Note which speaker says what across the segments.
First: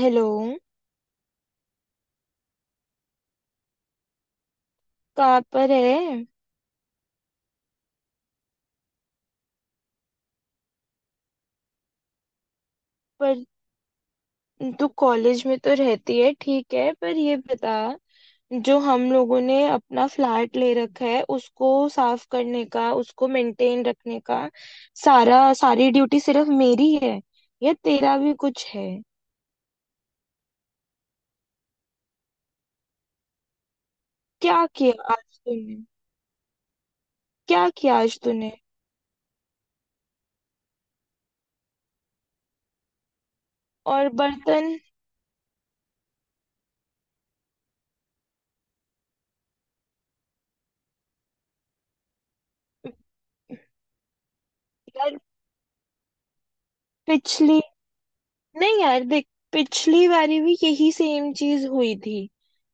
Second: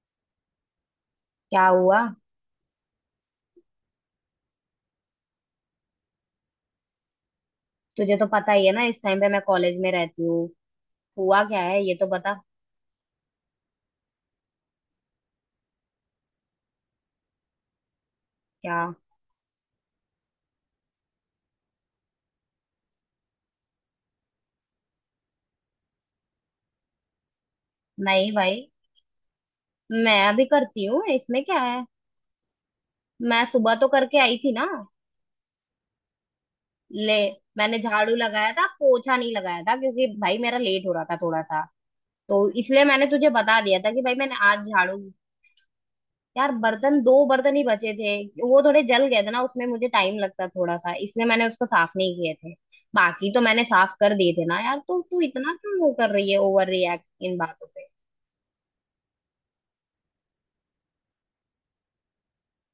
Speaker 1: Hello.
Speaker 2: क्या हुआ।
Speaker 1: कहाँ पर है?
Speaker 2: तुझे तो पता ही है ना, इस टाइम पे मैं कॉलेज में रहती हूँ। हुआ क्या है ये तो बता।
Speaker 1: पर तू कॉलेज में तो रहती है, ठीक है, पर ये बता। जो
Speaker 2: क्या?
Speaker 1: हम लोगों ने अपना फ्लैट ले रखा है उसको साफ करने का, उसको मेंटेन रखने का सारा सारी ड्यूटी सिर्फ मेरी है, या तेरा
Speaker 2: नहीं
Speaker 1: भी
Speaker 2: भाई,
Speaker 1: कुछ है?
Speaker 2: मैं अभी करती हूँ, इसमें क्या है। मैं सुबह तो करके आई थी
Speaker 1: क्या
Speaker 2: ना।
Speaker 1: किया आज तूने?
Speaker 2: ले,
Speaker 1: क्या
Speaker 2: मैंने
Speaker 1: किया
Speaker 2: झाड़ू
Speaker 1: आज
Speaker 2: लगाया
Speaker 1: तूने?
Speaker 2: था, पोछा नहीं लगाया था क्योंकि भाई मेरा लेट हो रहा था थोड़ा सा। तो इसलिए मैंने तुझे बता दिया था कि
Speaker 1: और
Speaker 2: भाई मैंने आज
Speaker 1: बर्तन?
Speaker 2: झाड़ू। यार, बर्तन दो बर्तन ही बचे थे, वो थोड़े जल गए थे ना, उसमें मुझे टाइम लगता थोड़ा सा, इसलिए मैंने उसको साफ नहीं किए थे। बाकी तो मैंने साफ कर दिए थे ना यार, तो
Speaker 1: यार,
Speaker 2: तू इतना क्यों वो कर रही है, ओवर रिएक्ट इन
Speaker 1: पिछली
Speaker 2: बातों पे।
Speaker 1: नहीं यार, देख, पिछली बारी भी यही सेम चीज हुई थी,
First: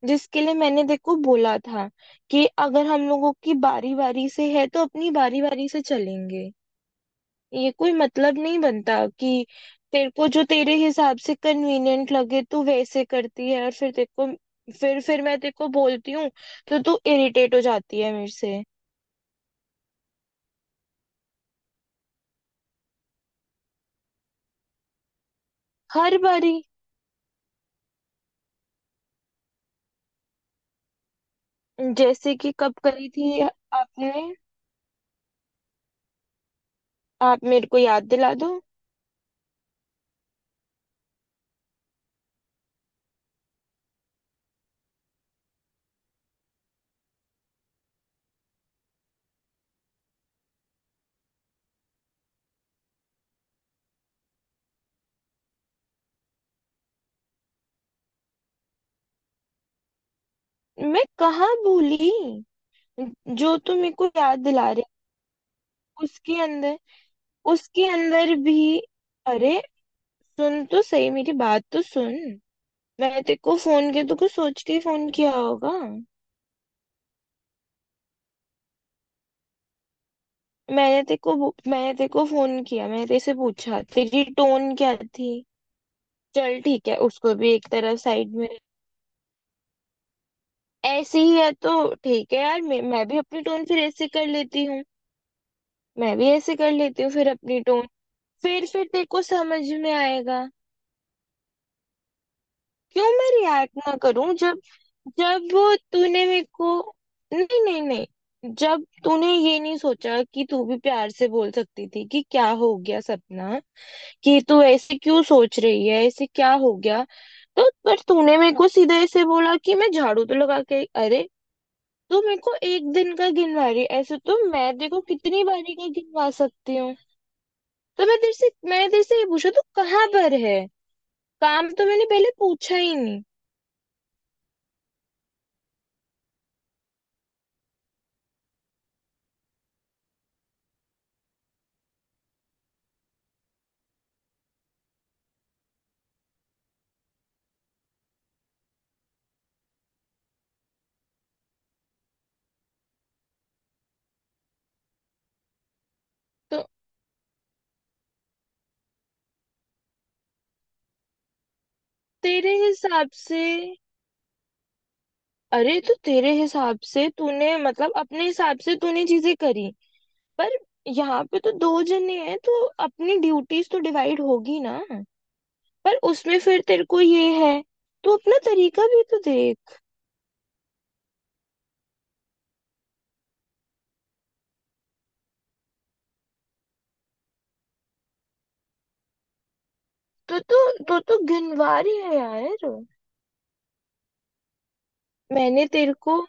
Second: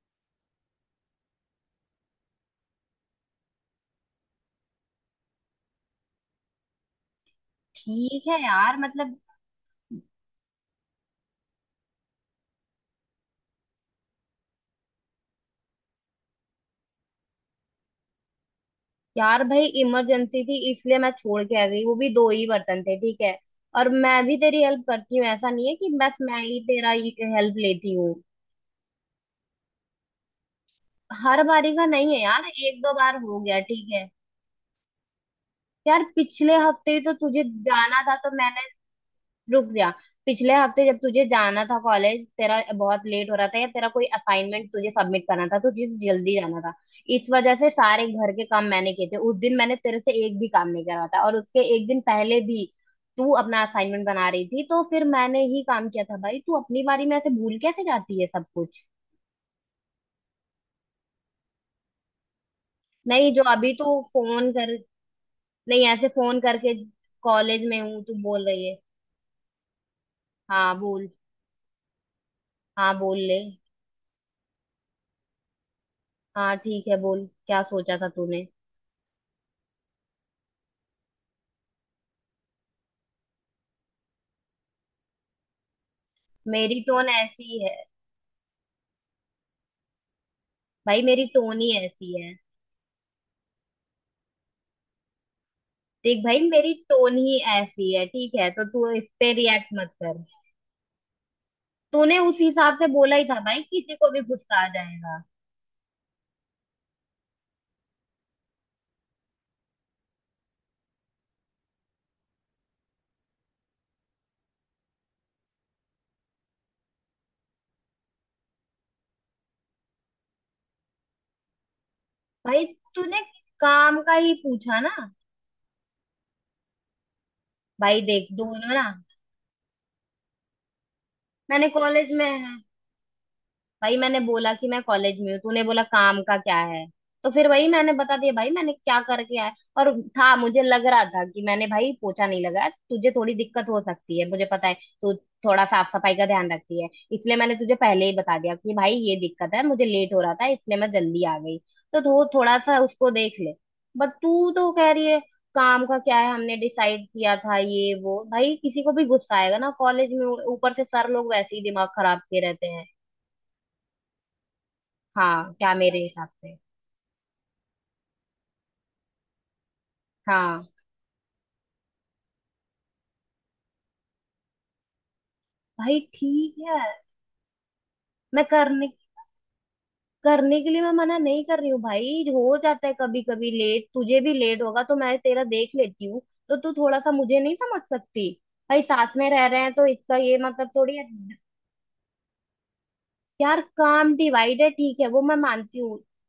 Speaker 1: जिसके लिए मैंने देखो बोला था कि अगर हम लोगों की बारी बारी से है तो अपनी बारी बारी से चलेंगे। ये कोई
Speaker 2: ठीक
Speaker 1: मतलब
Speaker 2: है
Speaker 1: नहीं
Speaker 2: यार,
Speaker 1: बनता
Speaker 2: मतलब,
Speaker 1: कि तेरे को जो तेरे हिसाब से कन्वीनियंट लगे तू वैसे करती है, और फिर तेरे को फिर मैं तेरे को बोलती हूँ तो तू इरिटेट हो जाती है मेरे से।
Speaker 2: यार भाई इमरजेंसी थी इसलिए मैं छोड़ के आ गई, वो भी दो ही बर्तन थे, ठीक है। और मैं भी तेरी हेल्प करती हूँ, ऐसा नहीं है कि बस
Speaker 1: हर
Speaker 2: मैं
Speaker 1: बारी।
Speaker 2: ही तेरा हेल्प लेती हूँ। हर बारी का नहीं है
Speaker 1: जैसे
Speaker 2: यार,
Speaker 1: कि कब
Speaker 2: एक दो
Speaker 1: करी
Speaker 2: बार हो
Speaker 1: थी
Speaker 2: गया, ठीक है।
Speaker 1: आपने?
Speaker 2: यार पिछले हफ्ते ही तो तुझे
Speaker 1: आप मेरे को
Speaker 2: जाना
Speaker 1: याद
Speaker 2: था तो
Speaker 1: दिला दो।
Speaker 2: मैंने। रुक जा। पिछले हफ्ते जब तुझे जाना था कॉलेज, तेरा बहुत लेट हो रहा था या तेरा कोई असाइनमेंट तुझे सबमिट करना था तो तुझे जल्दी जाना था। इस वजह से सारे घर के काम मैंने किए थे, उस दिन मैंने तेरे से एक भी काम नहीं करवाया था। और उसके एक दिन पहले भी तू अपना असाइनमेंट बना रही थी तो फिर मैंने ही काम किया था भाई। तू अपनी बारी में ऐसे भूल कैसे जाती है सब कुछ।
Speaker 1: मैं कहाँ भूली?
Speaker 2: नहीं, जो
Speaker 1: जो
Speaker 2: अभी
Speaker 1: तुम मेरे
Speaker 2: तू
Speaker 1: को याद
Speaker 2: फोन
Speaker 1: दिला
Speaker 2: कर,
Speaker 1: रहे
Speaker 2: नहीं,
Speaker 1: हो,
Speaker 2: ऐसे
Speaker 1: उसके
Speaker 2: फोन करके,
Speaker 1: अंदर
Speaker 2: कॉलेज में
Speaker 1: उसके
Speaker 2: हूँ, तू
Speaker 1: अंदर
Speaker 2: बोल रही है।
Speaker 1: भी। अरे, सुन
Speaker 2: हाँ
Speaker 1: तो सही,
Speaker 2: बोल।
Speaker 1: मेरी बात तो सुन।
Speaker 2: हाँ बोल
Speaker 1: मैंने तेरे
Speaker 2: ले।
Speaker 1: को फोन किया तो कुछ सोच के फोन किया होगा।
Speaker 2: हाँ ठीक है, बोल, क्या सोचा था तूने।
Speaker 1: मैंने तेरे को फोन किया, मैंने तेरे से पूछा, तेरी टोन क्या थी। चल,
Speaker 2: मेरी
Speaker 1: ठीक है,
Speaker 2: टोन
Speaker 1: उसको भी
Speaker 2: ऐसी
Speaker 1: एक
Speaker 2: है।
Speaker 1: तरफ साइड में रख।
Speaker 2: भाई
Speaker 1: ऐसे
Speaker 2: मेरी
Speaker 1: ही है
Speaker 2: टोन ही
Speaker 1: तो
Speaker 2: ऐसी है।
Speaker 1: ठीक है यार, मैं भी अपनी टोन फिर ऐसे कर लेती हूँ। मैं
Speaker 2: देख
Speaker 1: भी
Speaker 2: भाई,
Speaker 1: ऐसे कर
Speaker 2: मेरी
Speaker 1: लेती हूँ
Speaker 2: टोन
Speaker 1: फिर
Speaker 2: ही
Speaker 1: अपनी टोन।
Speaker 2: ऐसी है ठीक है, तो
Speaker 1: फिर
Speaker 2: तू इस
Speaker 1: तेरे को
Speaker 2: पे
Speaker 1: समझ
Speaker 2: रिएक्ट
Speaker 1: में
Speaker 2: मत कर।
Speaker 1: आएगा।
Speaker 2: तूने उस हिसाब से
Speaker 1: क्यों
Speaker 2: बोला ही
Speaker 1: मैं
Speaker 2: था भाई,
Speaker 1: रिएक्ट
Speaker 2: किसी
Speaker 1: ना
Speaker 2: को भी
Speaker 1: करूं? जब
Speaker 2: गुस्सा आ जाएगा।
Speaker 1: जब तूने मेरे को नहीं, नहीं, नहीं, जब तूने ये नहीं सोचा कि तू भी प्यार से बोल सकती थी कि क्या हो गया सपना, कि तू ऐसे क्यों सोच रही है, ऐसे क्या हो गया। तो पर तूने मेरे को सीधे ऐसे बोला कि मैं झाड़ू तो लगा के, अरे, तू मेरे को
Speaker 2: भाई
Speaker 1: एक दिन
Speaker 2: तूने
Speaker 1: का गिनवा रही है।
Speaker 2: काम का
Speaker 1: ऐसे
Speaker 2: ही
Speaker 1: तो मैं
Speaker 2: पूछा
Speaker 1: देखो
Speaker 2: ना।
Speaker 1: कितनी बारी का गिनवा सकती हूँ।
Speaker 2: भाई
Speaker 1: तो मैं
Speaker 2: देख,
Speaker 1: तेरे से
Speaker 2: दोनों ना,
Speaker 1: मैं तेरे से ये पूछा, तू कहाँ पर है?
Speaker 2: मैंने
Speaker 1: काम तो मैंने
Speaker 2: कॉलेज में,
Speaker 1: पहले पूछा ही नहीं।
Speaker 2: भाई मैंने बोला कि मैं कॉलेज में हूँ, तूने बोला काम का क्या है। तो फिर वही मैंने बता दिया भाई, मैंने क्या करके आया और था। मुझे लग रहा था कि मैंने भाई पोछा नहीं लगाया, तुझे थोड़ी दिक्कत हो सकती है, मुझे पता है तू थोड़ा साफ सफाई का ध्यान रखती है। इसलिए मैंने तुझे पहले ही बता दिया कि भाई ये दिक्कत है, मुझे लेट हो रहा था इसलिए मैं जल्दी आ गई, तो थोड़ा सा उसको देख ले। बट तू तो कह रही है काम का क्या है, हमने
Speaker 1: तो
Speaker 2: डिसाइड किया था ये वो। भाई किसी को भी गुस्सा आएगा ना, कॉलेज में ऊपर से सर लोग वैसे ही दिमाग खराब किए
Speaker 1: तेरे
Speaker 2: रहते हैं।
Speaker 1: हिसाब से?
Speaker 2: हाँ क्या
Speaker 1: अरे, तो
Speaker 2: मेरे हिसाब
Speaker 1: तेरे
Speaker 2: से।
Speaker 1: हिसाब से तूने, मतलब, अपने हिसाब से तूने चीजें करी। पर
Speaker 2: हाँ।
Speaker 1: यहाँ पे तो दो जने हैं तो अपनी ड्यूटीज तो डिवाइड होगी ना। पर
Speaker 2: भाई
Speaker 1: उसमें
Speaker 2: ठीक
Speaker 1: फिर
Speaker 2: है,
Speaker 1: तेरे को ये है, तो अपना
Speaker 2: मैं
Speaker 1: तरीका
Speaker 2: करने
Speaker 1: भी तो देख।
Speaker 2: करने के लिए मैं मना नहीं कर रही हूँ भाई, हो जाता है कभी कभी लेट, तुझे भी लेट होगा तो मैं तेरा देख लेती हूँ। तो तू थोड़ा सा मुझे नहीं समझ सकती। भाई साथ में रह रहे हैं तो इसका ये
Speaker 1: तो तो
Speaker 2: मतलब थोड़ी
Speaker 1: तो
Speaker 2: है।
Speaker 1: तो गिनवारी है यार।
Speaker 2: यार काम डिवाइड है ठीक है, वो मैं
Speaker 1: मैंने
Speaker 2: मानती
Speaker 1: तेरे
Speaker 2: हूँ।
Speaker 1: को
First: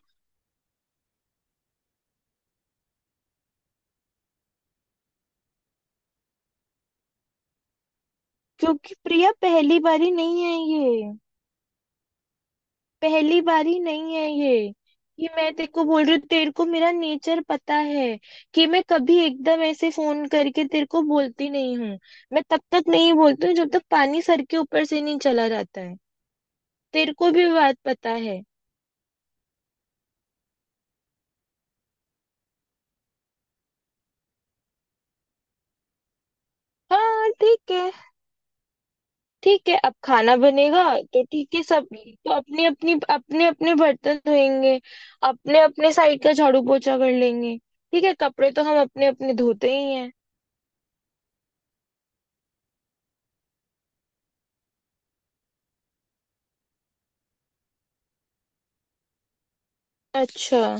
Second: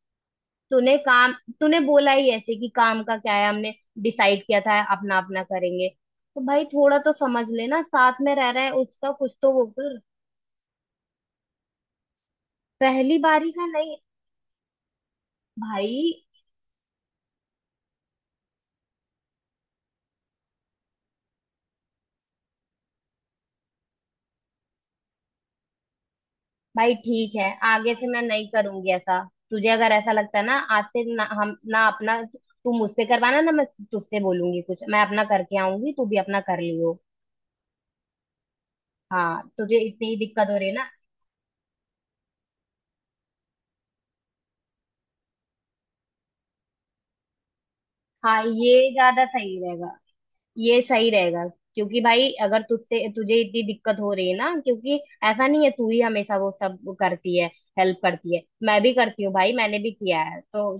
Speaker 2: तूने काम, तूने बोला ही ऐसे कि काम का क्या है, हमने डिसाइड किया था अपना अपना करेंगे। तो भाई थोड़ा तो समझ लेना, साथ में रह रहे हैं
Speaker 1: क्योंकि,
Speaker 2: उसका
Speaker 1: प्रिया,
Speaker 2: कुछ तो वो
Speaker 1: पहली
Speaker 2: कर।
Speaker 1: बारी नहीं है ये।
Speaker 2: पहली
Speaker 1: पहली
Speaker 2: बारी का
Speaker 1: बारी
Speaker 2: नहीं
Speaker 1: नहीं है ये, कि मैं तेरे को
Speaker 2: भाई।
Speaker 1: बोल रही हूँ। तेरे को मेरा नेचर पता है कि मैं कभी एकदम ऐसे फोन करके तेरे को बोलती नहीं हूँ। मैं तब तक नहीं बोलती हूँ जब तक पानी सर के ऊपर से नहीं चला जाता है।
Speaker 2: भाई
Speaker 1: तेरे को
Speaker 2: ठीक है,
Speaker 1: भी बात
Speaker 2: आगे से
Speaker 1: पता
Speaker 2: मैं
Speaker 1: है।
Speaker 2: नहीं करूंगी ऐसा। तुझे अगर ऐसा लगता है ना, आज से ना हम ना अपना, तू मुझसे करवाना ना, मैं तुझसे बोलूंगी कुछ, मैं अपना करके आऊंगी, तू भी अपना कर लियो।
Speaker 1: हाँ, ठीक है।
Speaker 2: हाँ,
Speaker 1: ठीक है,
Speaker 2: तुझे
Speaker 1: अब
Speaker 2: इतनी ही
Speaker 1: खाना
Speaker 2: दिक्कत हो रही है
Speaker 1: बनेगा,
Speaker 2: ना।
Speaker 1: तो ठीक है, सब तो अपने अपने बर्तन धोएंगे। अपने अपने साइड का झाड़ू पोछा कर लेंगे, ठीक है।
Speaker 2: हाँ,
Speaker 1: कपड़े तो हम
Speaker 2: ये
Speaker 1: अपने
Speaker 2: ज्यादा
Speaker 1: अपने
Speaker 2: सही
Speaker 1: धोते
Speaker 2: रहेगा।
Speaker 1: ही हैं।
Speaker 2: ये सही रहेगा क्योंकि भाई अगर तुझसे तुझे इतनी दिक्कत हो रही है ना, क्योंकि ऐसा नहीं है तू ही हमेशा वो सब करती है, हेल्प करती है, मैं भी करती हूँ भाई, मैंने भी किया है
Speaker 1: अच्छा।
Speaker 2: तो।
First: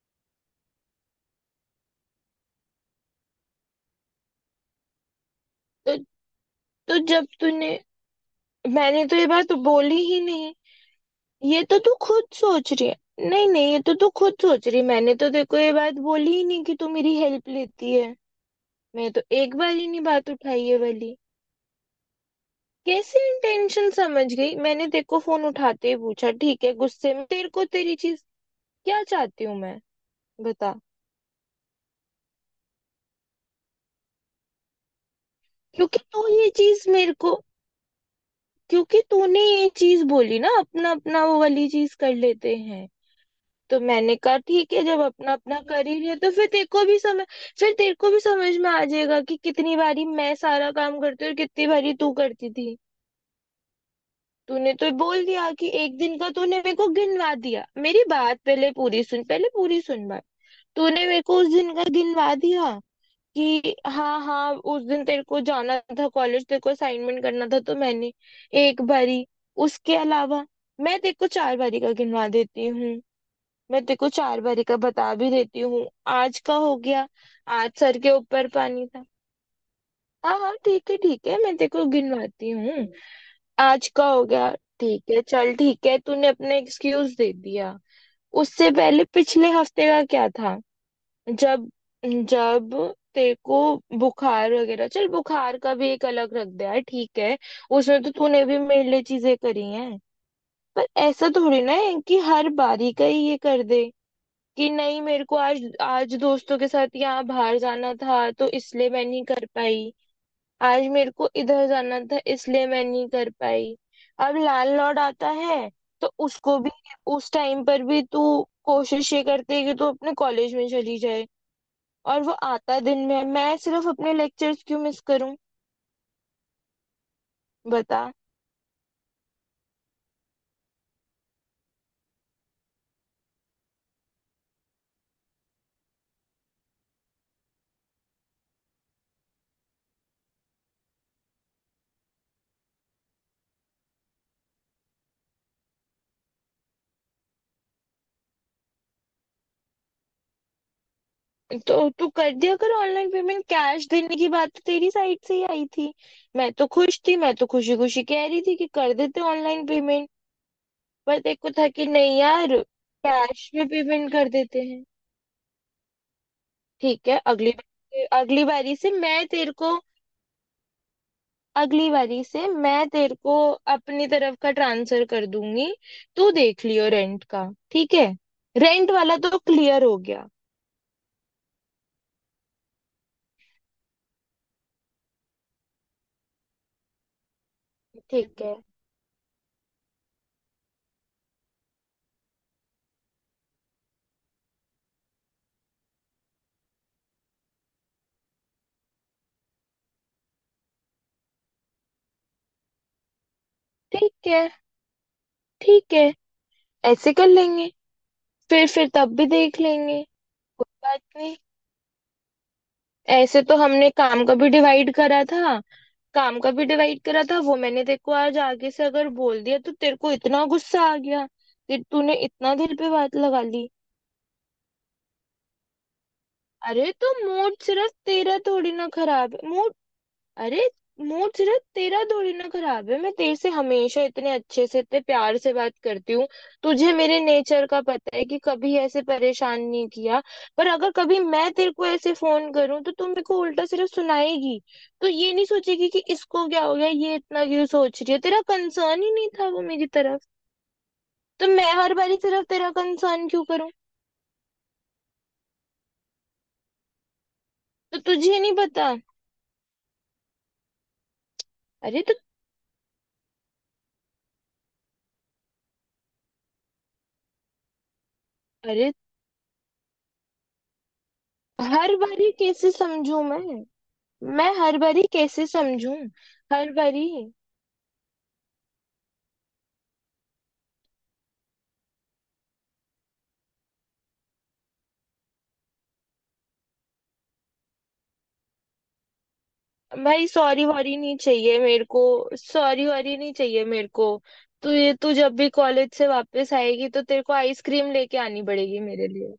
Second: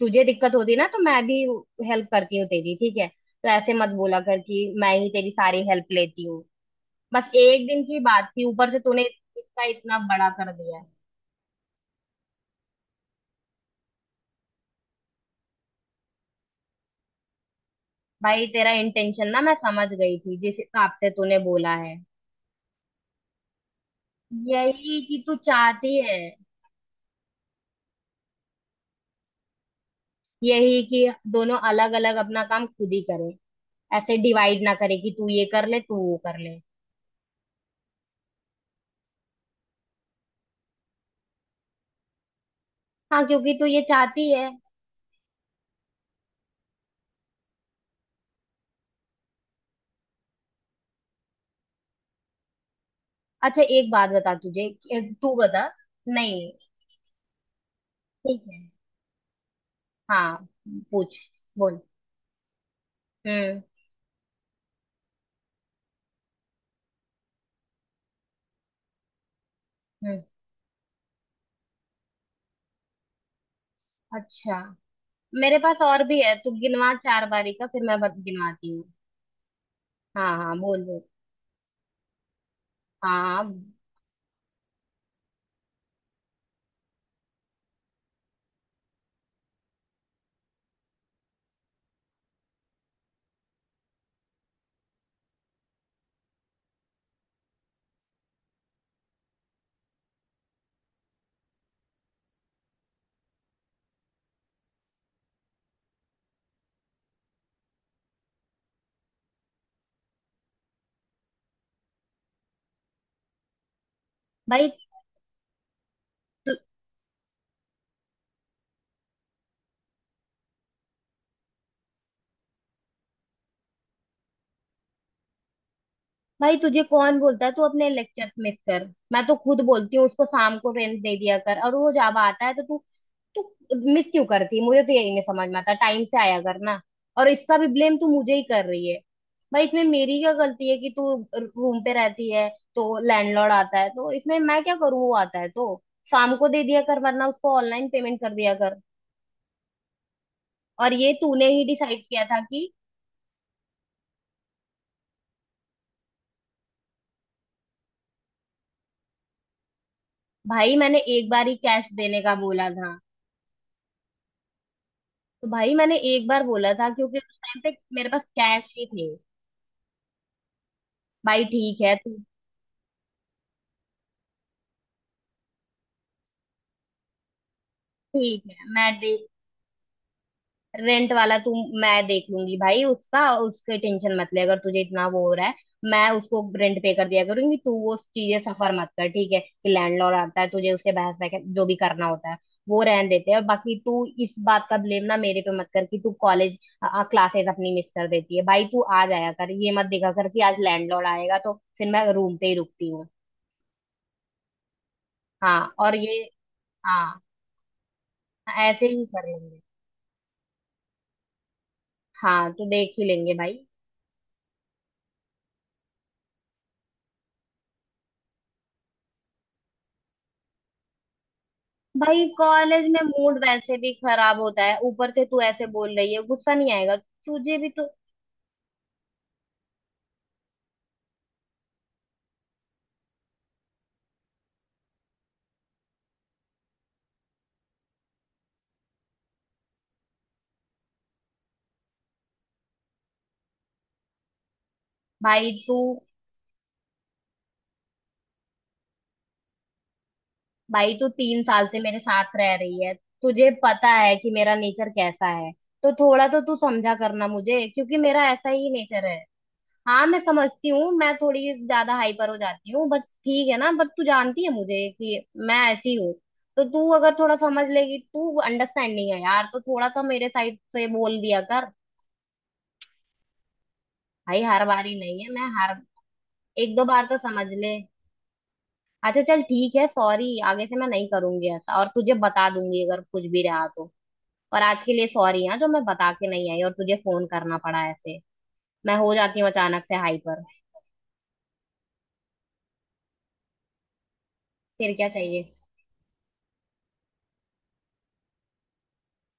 Speaker 2: तुझे दिक्कत होती ना तो मैं भी हेल्प करती हूँ तेरी, ठीक है। तो ऐसे मत बोला कर कि मैं ही तेरी सारी हेल्प
Speaker 1: तो
Speaker 2: लेती हूँ।
Speaker 1: तो जब
Speaker 2: बस
Speaker 1: तूने
Speaker 2: एक दिन की बात थी, ऊपर से तूने
Speaker 1: मैंने तो ये बात
Speaker 2: इसका
Speaker 1: बोली
Speaker 2: इतना
Speaker 1: ही
Speaker 2: बड़ा कर
Speaker 1: नहीं।
Speaker 2: दिया है।
Speaker 1: ये तो तू खुद सोच रही है। नहीं, नहीं, ये तो तू खुद सोच रही है, मैंने तो देखो ये बात बोली ही नहीं कि तू मेरी हेल्प लेती है।
Speaker 2: भाई तेरा
Speaker 1: मैं तो
Speaker 2: इंटेंशन ना मैं
Speaker 1: एक बार
Speaker 2: समझ
Speaker 1: ही नहीं
Speaker 2: गई
Speaker 1: बात
Speaker 2: थी जिस
Speaker 1: उठाई ये
Speaker 2: हिसाब से
Speaker 1: वाली।
Speaker 2: तूने बोला है।
Speaker 1: कैसे इंटेंशन समझ गई? मैंने
Speaker 2: यही
Speaker 1: तेरे को
Speaker 2: कि तू
Speaker 1: फोन उठाते
Speaker 2: चाहती
Speaker 1: ही
Speaker 2: है,
Speaker 1: पूछा, ठीक है, गुस्से में तेरे को तेरी चीज। क्या चाहती हूँ मैं, बता।
Speaker 2: यही कि दोनों अलग अलग अपना काम खुद ही करें, ऐसे डिवाइड ना करे कि तू ये कर ले तू
Speaker 1: क्योंकि
Speaker 2: वो
Speaker 1: तू
Speaker 2: कर
Speaker 1: ये
Speaker 2: ले।
Speaker 1: चीज मेरे को क्योंकि तूने ये चीज बोली ना, अपना अपना वो वाली चीज कर लेते हैं।
Speaker 2: हाँ, क्योंकि तू
Speaker 1: तो
Speaker 2: ये
Speaker 1: मैंने
Speaker 2: चाहती
Speaker 1: कहा,
Speaker 2: है।
Speaker 1: ठीक है, जब अपना अपना कर ही रहे, तो फिर तेरे को भी समझ में आ जाएगा कि कितनी बारी मैं सारा काम करती हूँ और कितनी बारी तू करती थी।
Speaker 2: अच्छा एक बात बता तुझे।
Speaker 1: तूने तो बोल
Speaker 2: तू
Speaker 1: दिया
Speaker 2: बता।
Speaker 1: कि एक दिन का
Speaker 2: नहीं।
Speaker 1: तूने मेरे को गिनवा दिया। मेरी बात
Speaker 2: ठीक है।
Speaker 1: पहले पूरी सुन, पहले पूरी सुन बात।
Speaker 2: हाँ।
Speaker 1: तूने
Speaker 2: पूछ।
Speaker 1: मेरे को उस दिन
Speaker 2: बोल।
Speaker 1: का गिनवा दिया
Speaker 2: हम्म।
Speaker 1: कि हाँ हाँ उस दिन तेरे को जाना था कॉलेज, तेरे को असाइनमेंट करना था तो मैंने। एक बारी। उसके
Speaker 2: हम्म।
Speaker 1: अलावा मैं तेरे को चार बारी का गिनवा देती हूँ। मैं तेरे को चार
Speaker 2: अच्छा,
Speaker 1: बारी का बता भी
Speaker 2: मेरे
Speaker 1: देती
Speaker 2: पास
Speaker 1: हूँ,
Speaker 2: और भी है,
Speaker 1: आज
Speaker 2: तू
Speaker 1: का हो
Speaker 2: गिनवा
Speaker 1: गया।
Speaker 2: 4 बारी का,
Speaker 1: आज
Speaker 2: फिर
Speaker 1: सर
Speaker 2: मैं
Speaker 1: के ऊपर
Speaker 2: गिनवाती हूँ।
Speaker 1: पानी था।
Speaker 2: हाँ
Speaker 1: हाँ हाँ,
Speaker 2: हाँ बोल
Speaker 1: ठीक है
Speaker 2: बोल।
Speaker 1: ठीक है, मैं तेरे को गिनवाती हूँ।
Speaker 2: हाँ।
Speaker 1: आज का हो गया। ठीक है, चल ठीक है, तूने अपने एक्सक्यूज दे दिया। उससे पहले पिछले हफ्ते का क्या था? जब जब तेरे को बुखार वगैरह, चल बुखार का भी एक अलग रख दिया है, ठीक है। उसमें तो तूने भी मेरे लिए चीजें करी हैं, पर ऐसा थोड़ी ना है कि हर बारी का ही ये कर दे, कि नहीं, मेरे को आज आज दोस्तों के साथ यहाँ बाहर जाना था तो इसलिए मैं नहीं कर पाई, आज मेरे को इधर जाना था इसलिए मैं नहीं कर पाई। अब
Speaker 2: भाई।
Speaker 1: लैंडलॉर्ड आता है, तो उसको भी, उस टाइम पर भी तू कोशिश ये करती है कि तू अपने कॉलेज में चली जाए, और वो आता दिन में है। मैं सिर्फ अपने लेक्चर्स क्यों मिस करूं?
Speaker 2: भाई तुझे कौन बोलता है तू अपने
Speaker 1: बता।
Speaker 2: लेक्चर मिस कर। मैं तो खुद बोलती हूँ उसको शाम को रेंट दे दिया कर, और वो जब आता है तो तू, तू मिस क्यों करती है, मुझे तो यही नहीं समझ में आता, टाइम से आया कर ना। और इसका भी ब्लेम तू मुझे ही कर रही है। भाई इसमें मेरी क्या गलती है कि तू रूम पे रहती है तो लैंडलॉर्ड आता है, तो इसमें मैं क्या करूँ। वो आता है तो शाम को दे दिया कर, वरना उसको ऑनलाइन पेमेंट कर दिया कर। और ये तूने ही
Speaker 1: तो
Speaker 2: डिसाइड
Speaker 1: तू
Speaker 2: किया
Speaker 1: कर
Speaker 2: था
Speaker 1: दिया
Speaker 2: कि,
Speaker 1: कर ऑनलाइन पेमेंट, कैश देने की बात तो तेरी साइड से ही आई थी। मैं तो खुश थी, मैं तो खुशी खुशी कह रही थी कि कर देते ऑनलाइन पेमेंट।
Speaker 2: भाई मैंने
Speaker 1: पर
Speaker 2: एक बार
Speaker 1: देखो,
Speaker 2: ही
Speaker 1: था कि
Speaker 2: कैश
Speaker 1: नहीं
Speaker 2: देने का
Speaker 1: यार,
Speaker 2: बोला था।
Speaker 1: कैश में पेमेंट कर देते हैं।
Speaker 2: तो भाई मैंने एक बार बोला था
Speaker 1: ठीक है,
Speaker 2: क्योंकि उस
Speaker 1: अगली
Speaker 2: टाइम पे मेरे पास
Speaker 1: अगली
Speaker 2: कैश
Speaker 1: बारी
Speaker 2: ही
Speaker 1: से
Speaker 2: थे।
Speaker 1: मैं तेरे को
Speaker 2: भाई ठीक
Speaker 1: अगली
Speaker 2: है तू,
Speaker 1: बारी से मैं तेरे को अपनी तरफ का ट्रांसफर कर दूंगी, तू देख लियो रेंट का, ठीक है।
Speaker 2: ठीक है। मैं
Speaker 1: रेंट
Speaker 2: दे,
Speaker 1: वाला तो क्लियर हो गया।
Speaker 2: रेंट वाला तू, मैं देख लूंगी भाई उसका, उसके टेंशन मत ले अगर तुझे इतना वो हो रहा है। मैं उसको रेंट पे कर दिया करूंगी, तू वो चीजें
Speaker 1: ठीक है,
Speaker 2: सफर मत कर, ठीक है, कि लैंडलॉर्ड आता है तुझे उससे बहस वह जो भी करना होता है, वो रहने देते हैं। और बाकी तू इस बात का ब्लेम ना मेरे पे मत कर कि तू कॉलेज क्लासेस अपनी मिस कर देती है। भाई तू आ जाया कर, ये मत दिखा कर कि आज लैंडलॉर्ड आएगा तो फिर मैं रूम पे ही रुकती हूँ।
Speaker 1: ठीक है,
Speaker 2: हाँ
Speaker 1: ठीक
Speaker 2: और
Speaker 1: है,
Speaker 2: ये।
Speaker 1: ऐसे
Speaker 2: हाँ।
Speaker 1: कर लेंगे, फिर
Speaker 2: ऐसे
Speaker 1: फिर
Speaker 2: ही
Speaker 1: तब भी
Speaker 2: कर
Speaker 1: देख
Speaker 2: लेंगे।
Speaker 1: लेंगे, कोई बात नहीं।
Speaker 2: हाँ तो देख ही लेंगे
Speaker 1: ऐसे तो
Speaker 2: भाई।
Speaker 1: हमने काम का भी डिवाइड करा था। काम का भी डिवाइड करा था वो, मैंने तेरे को आज आगे से अगर बोल दिया तो तेरे को इतना गुस्सा आ गया कि तूने
Speaker 2: भाई
Speaker 1: इतना दिल
Speaker 2: कॉलेज
Speaker 1: पे
Speaker 2: में
Speaker 1: बात
Speaker 2: मूड
Speaker 1: लगा ली।
Speaker 2: वैसे भी खराब होता है, ऊपर से तू ऐसे बोल रही है, गुस्सा नहीं
Speaker 1: अरे,
Speaker 2: आएगा।
Speaker 1: तो मूड
Speaker 2: तुझे भी तो।
Speaker 1: सिर्फ तेरा थोड़ी ना खराब है, मूड। अरे, मूड सिर्फ तेरा थोड़ी ना खराब है। मैं तेरे से हमेशा इतने अच्छे से, इतने प्यार से बात करती हूँ, तुझे मेरे नेचर का पता है कि कभी ऐसे परेशान नहीं किया। पर अगर कभी मैं तेरे को ऐसे फोन करूँ, तो तू मेरे को उल्टा सिर्फ सुनाएगी, तो ये नहीं
Speaker 2: भाई तू
Speaker 1: सोचेगी कि इसको क्या हो गया, ये इतना क्यों सोच रही है? तेरा कंसर्न ही नहीं था वो, मेरी तरफ।
Speaker 2: भाई तू तीन
Speaker 1: तो
Speaker 2: साल
Speaker 1: मैं
Speaker 2: से
Speaker 1: हर
Speaker 2: मेरे
Speaker 1: बारी
Speaker 2: साथ
Speaker 1: सिर्फ
Speaker 2: रह
Speaker 1: तेरा
Speaker 2: रही है,
Speaker 1: कंसर्न क्यों
Speaker 2: तुझे
Speaker 1: करूँ?
Speaker 2: पता है कि मेरा नेचर कैसा है, तो थोड़ा तो तू समझा करना मुझे क्योंकि
Speaker 1: तो
Speaker 2: मेरा
Speaker 1: तुझे
Speaker 2: ऐसा
Speaker 1: नहीं
Speaker 2: ही
Speaker 1: पता?
Speaker 2: नेचर है। हाँ मैं समझती हूँ, मैं थोड़ी ज्यादा
Speaker 1: अरे तो
Speaker 2: हाइपर हो जाती हूँ बस, ठीक है ना, बट तू जानती है मुझे कि मैं ऐसी हूँ। तो तू अगर थोड़ा समझ लेगी, तू
Speaker 1: अरे,
Speaker 2: अंडरस्टैंडिंग है यार, तो थोड़ा सा मेरे साइड से बोल दिया कर।
Speaker 1: हर बारी कैसे समझू मैं?
Speaker 2: भाई
Speaker 1: मैं
Speaker 2: हर
Speaker 1: हर
Speaker 2: बार ही
Speaker 1: बारी
Speaker 2: नहीं है, मैं
Speaker 1: कैसे
Speaker 2: हर
Speaker 1: समझूं? हर
Speaker 2: एक दो बार
Speaker 1: बारी।
Speaker 2: तो समझ ले। अच्छा चल ठीक है, सॉरी। आगे से मैं नहीं करूंगी ऐसा, और तुझे बता दूंगी अगर कुछ भी रहा तो। और आज के लिए सॉरी हाँ, जो मैं बता के नहीं आई और तुझे फोन करना पड़ा ऐसे, मैं हो जाती हूँ अचानक से
Speaker 1: भाई,
Speaker 2: हाइपर।
Speaker 1: सॉरी वॉरी नहीं चाहिए मेरे को। सॉरी वॉरी नहीं चाहिए मेरे को। तू ये
Speaker 2: फिर क्या
Speaker 1: तू जब
Speaker 2: चाहिए।
Speaker 1: भी कॉलेज से वापस आएगी तो तेरे को आइसक्रीम लेके आनी पड़ेगी मेरे लिए।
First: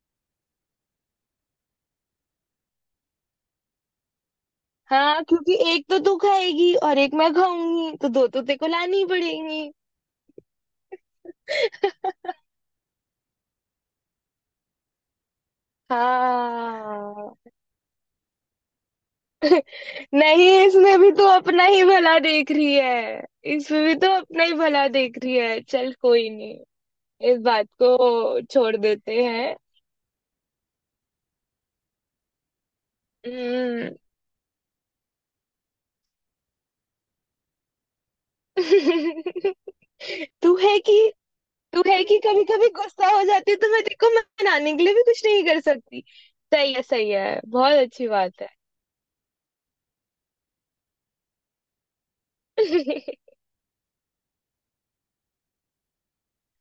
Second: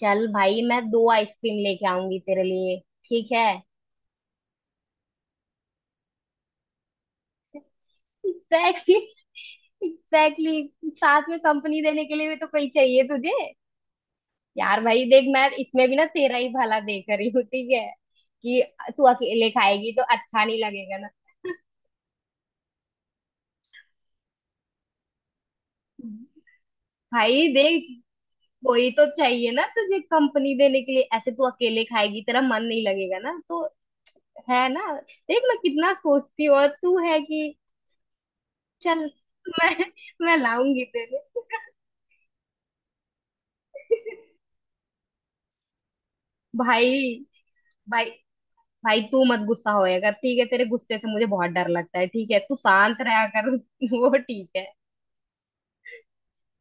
Speaker 2: चल भाई, मैं दो आइसक्रीम लेके आऊंगी तेरे लिए, ठीक है।
Speaker 1: हाँ, क्योंकि एक तो तू खाएगी और एक मैं खाऊंगी तो दो तो तेरे को
Speaker 2: एग्जैक्टली।
Speaker 1: लानी ही पड़ेंगी।
Speaker 2: एग्जैक्टली, साथ में कंपनी देने के लिए भी तो कोई चाहिए तुझे। यार भाई देख, मैं इसमें भी ना तेरा ही भला देख रही
Speaker 1: हाँ,
Speaker 2: हूँ, ठीक है, कि तू अकेले खाएगी तो अच्छा
Speaker 1: नहीं,
Speaker 2: नहीं लगेगा
Speaker 1: इसमें
Speaker 2: ना।
Speaker 1: भी तो अपना ही भला देख रही है। इसमें भी तो अपना ही भला देख रही है, चल कोई नहीं, इस
Speaker 2: भाई
Speaker 1: बात
Speaker 2: देख,
Speaker 1: को छोड़
Speaker 2: कोई तो
Speaker 1: देते
Speaker 2: चाहिए
Speaker 1: हैं।
Speaker 2: ना तुझे कंपनी देने के लिए, ऐसे तू अकेले खाएगी तेरा मन नहीं लगेगा ना तो,
Speaker 1: हम्म।
Speaker 2: है ना। देख मैं कितना सोचती हूँ और तू है कि। चल, मैं मैं
Speaker 1: तू है
Speaker 2: लाऊंगी
Speaker 1: कि
Speaker 2: तेरे।
Speaker 1: तू है कि कभी कभी गुस्सा हो जाती है तो मैं तेरे को मनाने के लिए भी कुछ नहीं कर सकती। सही है, सही
Speaker 2: भाई,
Speaker 1: है, बहुत
Speaker 2: भाई,
Speaker 1: अच्छी बात है।
Speaker 2: भाई तू मत गुस्सा होया कर ठीक है, तेरे गुस्से से मुझे बहुत डर लगता है ठीक है, तू शांत रहा कर वो ठीक है।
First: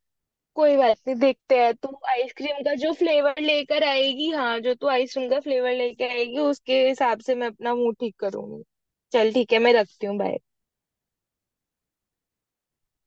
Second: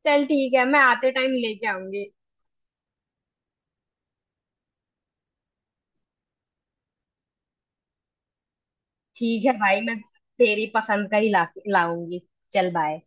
Speaker 2: चल ठीक है,
Speaker 1: कोई
Speaker 2: मैं
Speaker 1: बात
Speaker 2: आते
Speaker 1: नहीं,
Speaker 2: टाइम
Speaker 1: देखते
Speaker 2: लेके
Speaker 1: हैं, तू
Speaker 2: आऊंगी।
Speaker 1: आइसक्रीम का जो फ्लेवर लेकर आएगी, हाँ, जो तू आइसक्रीम का फ्लेवर लेकर आएगी उसके हिसाब से मैं अपना मुंह ठीक करूंगी। चल,
Speaker 2: ठीक है
Speaker 1: ठीक है, मैं
Speaker 2: भाई, मैं
Speaker 1: रखती हूँ, बाय।
Speaker 2: तेरी पसंद का ही ला लाऊंगी। चल बाय।